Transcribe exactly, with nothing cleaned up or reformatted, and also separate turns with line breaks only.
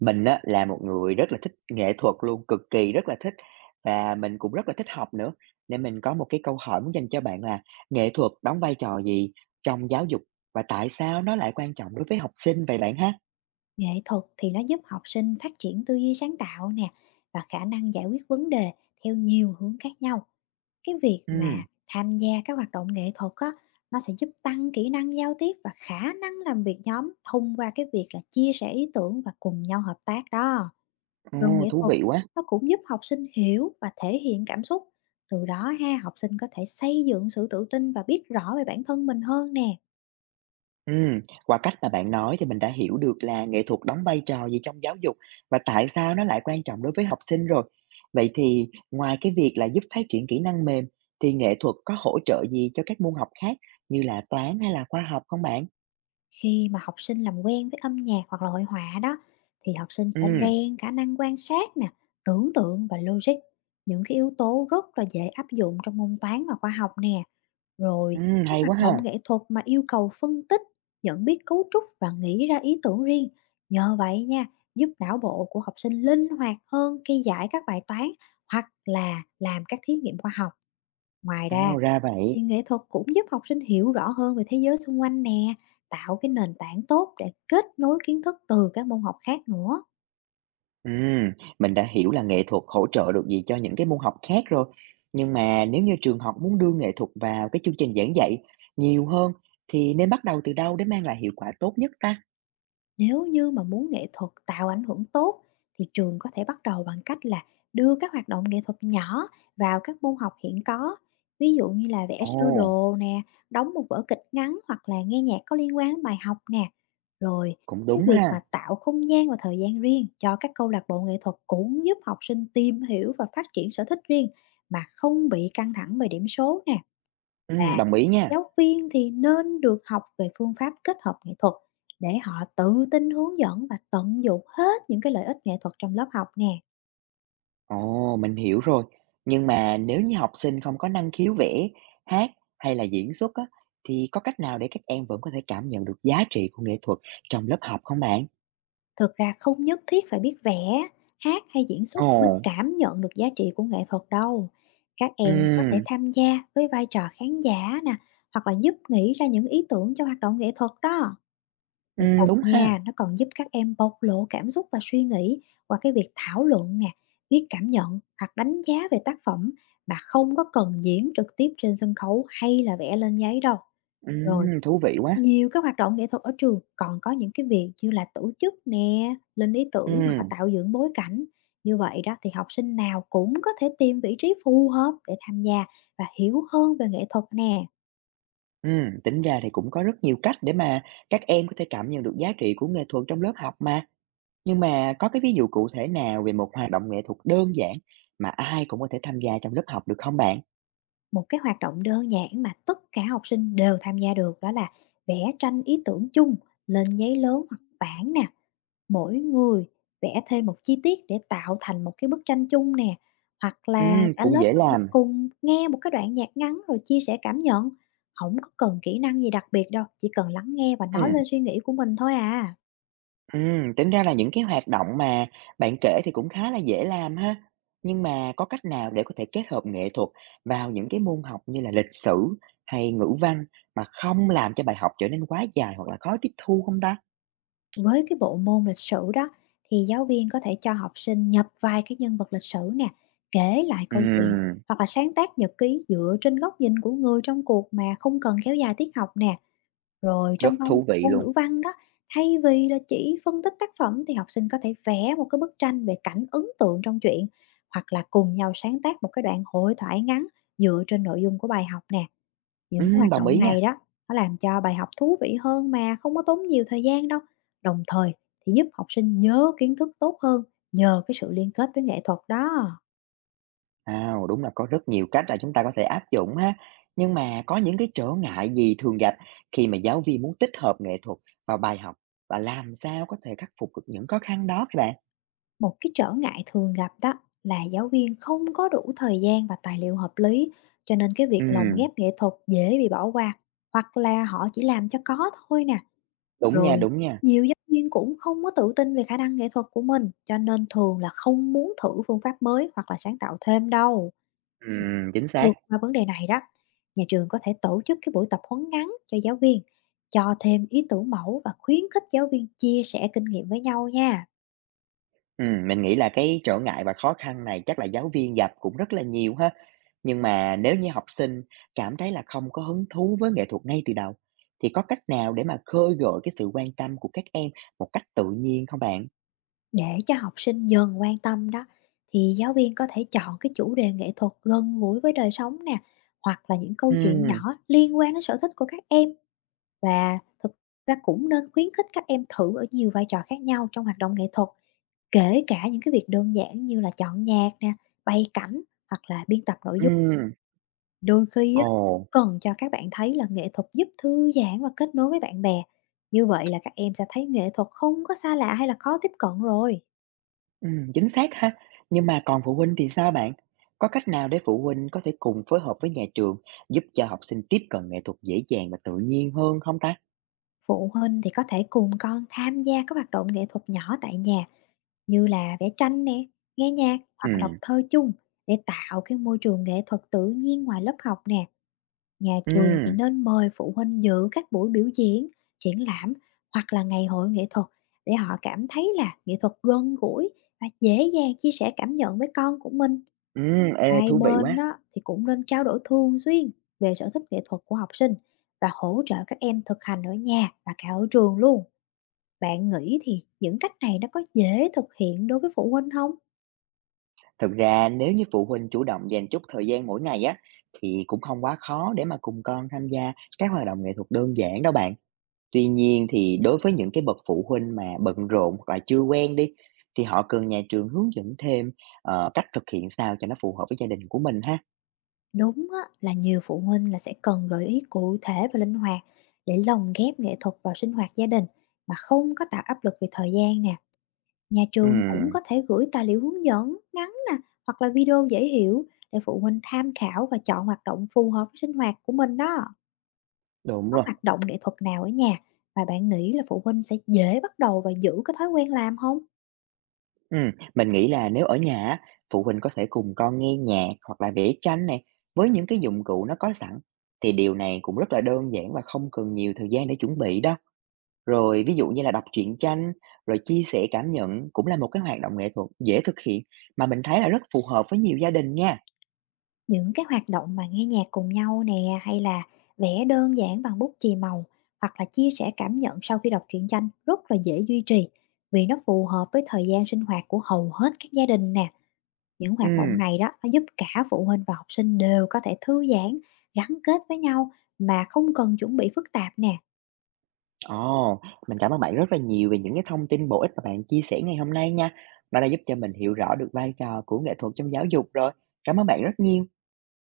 Mình á là một người rất là thích nghệ thuật luôn, cực kỳ rất là thích và mình cũng rất là thích học nữa, nên mình có một cái câu hỏi muốn dành cho bạn là nghệ thuật đóng vai trò gì trong giáo dục và tại sao nó lại quan trọng đối với học sinh vậy bạn ha?
Nghệ thuật thì nó giúp học sinh phát triển tư duy sáng tạo nè và khả năng giải quyết vấn đề theo nhiều hướng khác nhau. Cái việc mà
Ừm,
tham gia các hoạt động nghệ thuật á, nó sẽ giúp tăng kỹ năng giao tiếp và khả năng làm việc nhóm thông qua cái việc là chia sẻ ý tưởng và cùng nhau hợp tác đó. Rồi
Ồ,
nghệ
thú
thuật
vị quá!
nó cũng giúp học sinh hiểu và thể hiện cảm xúc. Từ đó ha, học sinh có thể xây dựng sự tự tin và biết rõ về bản thân mình hơn nè.
Ừm, qua cách mà bạn nói thì mình đã hiểu được là nghệ thuật đóng vai trò gì trong giáo dục và tại sao nó lại quan trọng đối với học sinh rồi. Vậy thì ngoài cái việc là giúp phát triển kỹ năng mềm thì nghệ thuật có hỗ trợ gì cho các môn học khác như là toán hay là khoa học không bạn?
Khi mà học sinh làm quen với âm nhạc hoặc là hội họa đó thì học sinh sẽ
Ừm,
rèn khả năng quan sát nè, tưởng tượng và logic, những cái yếu tố rất là dễ áp dụng trong môn toán và khoa học nè. Rồi,
ừm,
các
hay
hoạt
quá ha.
động nghệ thuật mà yêu cầu phân tích, nhận biết cấu trúc và nghĩ ra ý tưởng riêng. Nhờ vậy nha, giúp não bộ của học sinh linh hoạt hơn khi giải các bài toán hoặc là làm các thí nghiệm khoa học. Ngoài ra,
Ồ, ra vậy.
thì nghệ thuật cũng giúp học sinh hiểu rõ hơn về thế giới xung quanh nè, tạo cái nền tảng tốt để kết nối kiến thức từ các môn học khác nữa.
Ừm, mình đã hiểu là nghệ thuật hỗ trợ được gì cho những cái môn học khác rồi. Nhưng mà nếu như trường học muốn đưa nghệ thuật vào cái chương trình giảng dạy nhiều hơn thì nên bắt đầu từ đâu để mang lại hiệu quả tốt nhất ta?
Nếu như mà muốn nghệ thuật tạo ảnh hưởng tốt thì trường có thể bắt đầu bằng cách là đưa các hoạt động nghệ thuật nhỏ vào các môn học hiện có. Ví dụ như là vẽ sơ
Ồ,
đồ nè, đóng một vở kịch ngắn hoặc là nghe nhạc có liên quan đến bài học nè. Rồi
cũng
cái
đúng
việc
ha.
mà tạo không gian và thời gian riêng cho các câu lạc bộ nghệ thuật cũng giúp học sinh tìm hiểu và phát triển sở thích riêng mà không bị căng thẳng về điểm số nè.
Ừm,
Và
đồng ý nha.
giáo viên thì nên được học về phương pháp kết hợp nghệ thuật để họ tự tin hướng dẫn và tận dụng hết những cái lợi ích nghệ thuật trong lớp học nè.
Ồ, mình hiểu rồi. Nhưng mà nếu như học sinh không có năng khiếu vẽ, hát hay là diễn xuất á, thì có cách nào để các em vẫn có thể cảm nhận được giá trị của nghệ thuật trong lớp học không bạn?
Thực ra không nhất thiết phải biết vẽ, hát hay diễn
Ồ,
xuất mới cảm nhận được giá trị của nghệ thuật đâu. Các em có thể
ừm,
tham gia với vai trò khán giả nè, hoặc là giúp nghĩ ra những ý tưởng cho hoạt động nghệ thuật đó. Nghệ
ừm,
thuật
đúng ha.
nha, nó còn giúp các em bộc lộ cảm xúc và suy nghĩ qua cái việc thảo luận nè, viết cảm nhận hoặc đánh giá về tác phẩm mà không có cần diễn trực tiếp trên sân khấu hay là vẽ lên giấy đâu. Rồi,
Ừm, thú vị quá.
nhiều các hoạt động nghệ thuật ở trường còn có những cái việc như là tổ chức nè, lên ý tưởng hoặc là
Ừm,
tạo dựng bối cảnh. Như vậy đó thì học sinh nào cũng có thể tìm vị trí phù hợp để tham gia và hiểu hơn về nghệ thuật nè.
ừm, tính ra thì cũng có rất nhiều cách để mà các em có thể cảm nhận được giá trị của nghệ thuật trong lớp học mà. Nhưng mà có cái ví dụ cụ thể nào về một hoạt động nghệ thuật đơn giản mà ai cũng có thể tham gia trong lớp học được không bạn?
Một cái hoạt động đơn giản mà tất cả học sinh đều tham gia được đó là vẽ tranh ý tưởng chung lên giấy lớn hoặc bảng nè, mỗi người vẽ thêm một chi tiết để tạo thành một cái bức tranh chung nè, hoặc là
Ừm,
cả
cũng
lớp
dễ
có thể
làm.
cùng nghe một cái đoạn nhạc ngắn rồi chia sẻ cảm nhận. Không có cần kỹ năng gì đặc biệt đâu, chỉ cần lắng nghe và nói
Ừm,
lên suy nghĩ của mình thôi à.
ừm, tính ra là những cái hoạt động mà bạn kể thì cũng khá là dễ làm ha. Nhưng mà có cách nào để có thể kết hợp nghệ thuật vào những cái môn học như là lịch sử hay ngữ văn mà không làm cho bài học trở nên quá dài hoặc là khó tiếp thu không ta?
Với cái bộ môn lịch sử đó thì giáo viên có thể cho học sinh nhập vai các nhân vật lịch sử nè, kể lại câu chuyện
Ừm,
hoặc là sáng tác nhật ký dựa trên góc nhìn của người trong cuộc mà không cần kéo dài tiết học nè. Rồi
rất
trong môn
thú vị
môn
luôn.
ngữ văn đó, thay vì là chỉ phân tích tác phẩm thì học sinh có thể vẽ một cái bức tranh về cảnh ấn tượng trong truyện hoặc là cùng nhau sáng tác một cái đoạn hội thoại ngắn dựa trên nội dung của bài học nè. Những cái
Ừm,
hoạt
đồng
động
ý nha.
này đó, nó làm cho bài học thú vị hơn mà không có tốn nhiều thời gian đâu. Đồng thời thì giúp học sinh nhớ kiến thức tốt hơn nhờ cái sự liên kết với nghệ thuật đó.
À, đúng là có rất nhiều cách là chúng ta có thể áp dụng ha. Nhưng mà có những cái trở ngại gì thường gặp khi mà giáo viên muốn tích hợp nghệ thuật vào bài học và làm sao có thể khắc phục được những khó khăn đó các bạn?
Một cái trở ngại thường gặp đó là giáo viên không có đủ thời gian và tài liệu hợp lý, cho nên cái việc lồng
Ừm,
ghép nghệ thuật dễ bị bỏ qua hoặc là họ chỉ làm cho có thôi nè.
đúng nha,
Rồi
đúng nha.
nhiều giáo viên cũng không có tự tin về khả năng nghệ thuật của mình, cho nên thường là không muốn thử phương pháp mới hoặc là sáng tạo thêm đâu.
Ừm, chính xác.
Vượt qua vấn đề này đó, nhà trường có thể tổ chức cái buổi tập huấn ngắn cho giáo viên, cho thêm ý tưởng mẫu và khuyến khích giáo viên chia sẻ kinh nghiệm với nhau nha.
Ừm, mình nghĩ là cái trở ngại và khó khăn này chắc là giáo viên gặp cũng rất là nhiều ha. Nhưng mà nếu như học sinh cảm thấy là không có hứng thú với nghệ thuật ngay từ đầu thì có cách nào để mà khơi gợi cái sự quan tâm của các em một cách tự nhiên không bạn?
Để cho học sinh dần quan tâm đó, thì giáo viên có thể chọn cái chủ đề nghệ thuật gần gũi với đời sống nè, hoặc là những câu chuyện
Ừm,
nhỏ liên quan đến sở thích của các em, và thực ra cũng nên khuyến khích các em thử ở nhiều vai trò khác nhau trong hoạt động nghệ thuật, kể cả những cái việc đơn giản như là chọn nhạc nè, bày cảnh hoặc là biên tập nội dung.
ừm.
Đôi khi
Ồ,
á, cần cho các bạn thấy là nghệ thuật giúp thư giãn và kết nối với bạn bè. Như vậy là các em sẽ thấy nghệ thuật không có xa lạ hay là khó tiếp cận rồi.
ừm, chính xác ha. Nhưng mà còn phụ huynh thì sao bạn? Có cách nào để phụ huynh có thể cùng phối hợp với nhà trường giúp cho học sinh tiếp cận nghệ thuật dễ dàng và tự nhiên hơn không ta?
Phụ huynh thì có thể cùng con tham gia các hoạt động nghệ thuật nhỏ tại nhà như là vẽ tranh nè, nghe nhạc hoặc là đọc
Ừ,
thơ chung để tạo cái môi trường nghệ thuật tự nhiên ngoài lớp học nè. Nhà
ừ,
trường thì nên mời phụ huynh dự các buổi biểu diễn, triển lãm hoặc là ngày hội nghệ thuật để họ cảm thấy là nghệ thuật gần gũi và dễ dàng chia sẻ cảm nhận với con của mình.
ừ, ê,
Hai
thú vị
bên
quá.
đó thì cũng nên trao đổi thường xuyên về sở thích nghệ thuật của học sinh và hỗ trợ các em thực hành ở nhà và cả ở trường luôn. Bạn nghĩ thì những cách này nó có dễ thực hiện đối với phụ huynh không?
Thực ra nếu như phụ huynh chủ động dành chút thời gian mỗi ngày á, thì cũng không quá khó để mà cùng con tham gia các hoạt động nghệ thuật đơn giản đâu bạn. Tuy nhiên thì đối với những cái bậc phụ huynh mà bận rộn hoặc là chưa quen đi, thì họ cần nhà trường hướng dẫn thêm, ờ, cách thực hiện sao cho nó phù hợp với gia đình của mình ha.
Đúng á, là nhiều phụ huynh là sẽ cần gợi ý cụ thể và linh hoạt để lồng ghép nghệ thuật vào sinh hoạt gia đình mà không có tạo áp lực về thời gian nè. Nhà trường cũng
Ừm,
có thể gửi tài liệu hướng dẫn ngắn nè, hoặc là video dễ hiểu để phụ huynh tham khảo và chọn hoạt động phù hợp với sinh hoạt của mình đó.
đúng
Có
rồi.
hoạt động nghệ thuật nào ở nhà mà bạn nghĩ là phụ huynh sẽ dễ bắt đầu và giữ cái thói quen làm không?
Ừm, mình nghĩ là nếu ở nhà á, phụ huynh có thể cùng con nghe nhạc hoặc là vẽ tranh này với những cái dụng cụ nó có sẵn, thì điều này cũng rất là đơn giản và không cần nhiều thời gian để chuẩn bị đó. Rồi ví dụ như là đọc truyện tranh, rồi chia sẻ cảm nhận cũng là một cái hoạt động nghệ thuật dễ thực hiện mà mình thấy là rất phù hợp với nhiều gia đình nha.
Những cái hoạt động mà nghe nhạc cùng nhau nè, hay là vẽ đơn giản bằng bút chì màu, hoặc là chia sẻ cảm nhận sau khi đọc truyện tranh rất là dễ duy trì, vì nó phù hợp với thời gian sinh hoạt của hầu hết các gia đình nè. Những hoạt động
Ừm.
này đó, nó giúp cả phụ huynh và học sinh đều có thể thư giãn, gắn kết với nhau mà không cần chuẩn bị phức tạp nè.
Ồ, mình cảm ơn bạn rất là nhiều về những cái thông tin bổ ích mà bạn chia sẻ ngày hôm nay nha. Nó đã giúp cho mình hiểu rõ được vai trò của nghệ thuật trong giáo dục rồi. Cảm ơn bạn rất nhiều.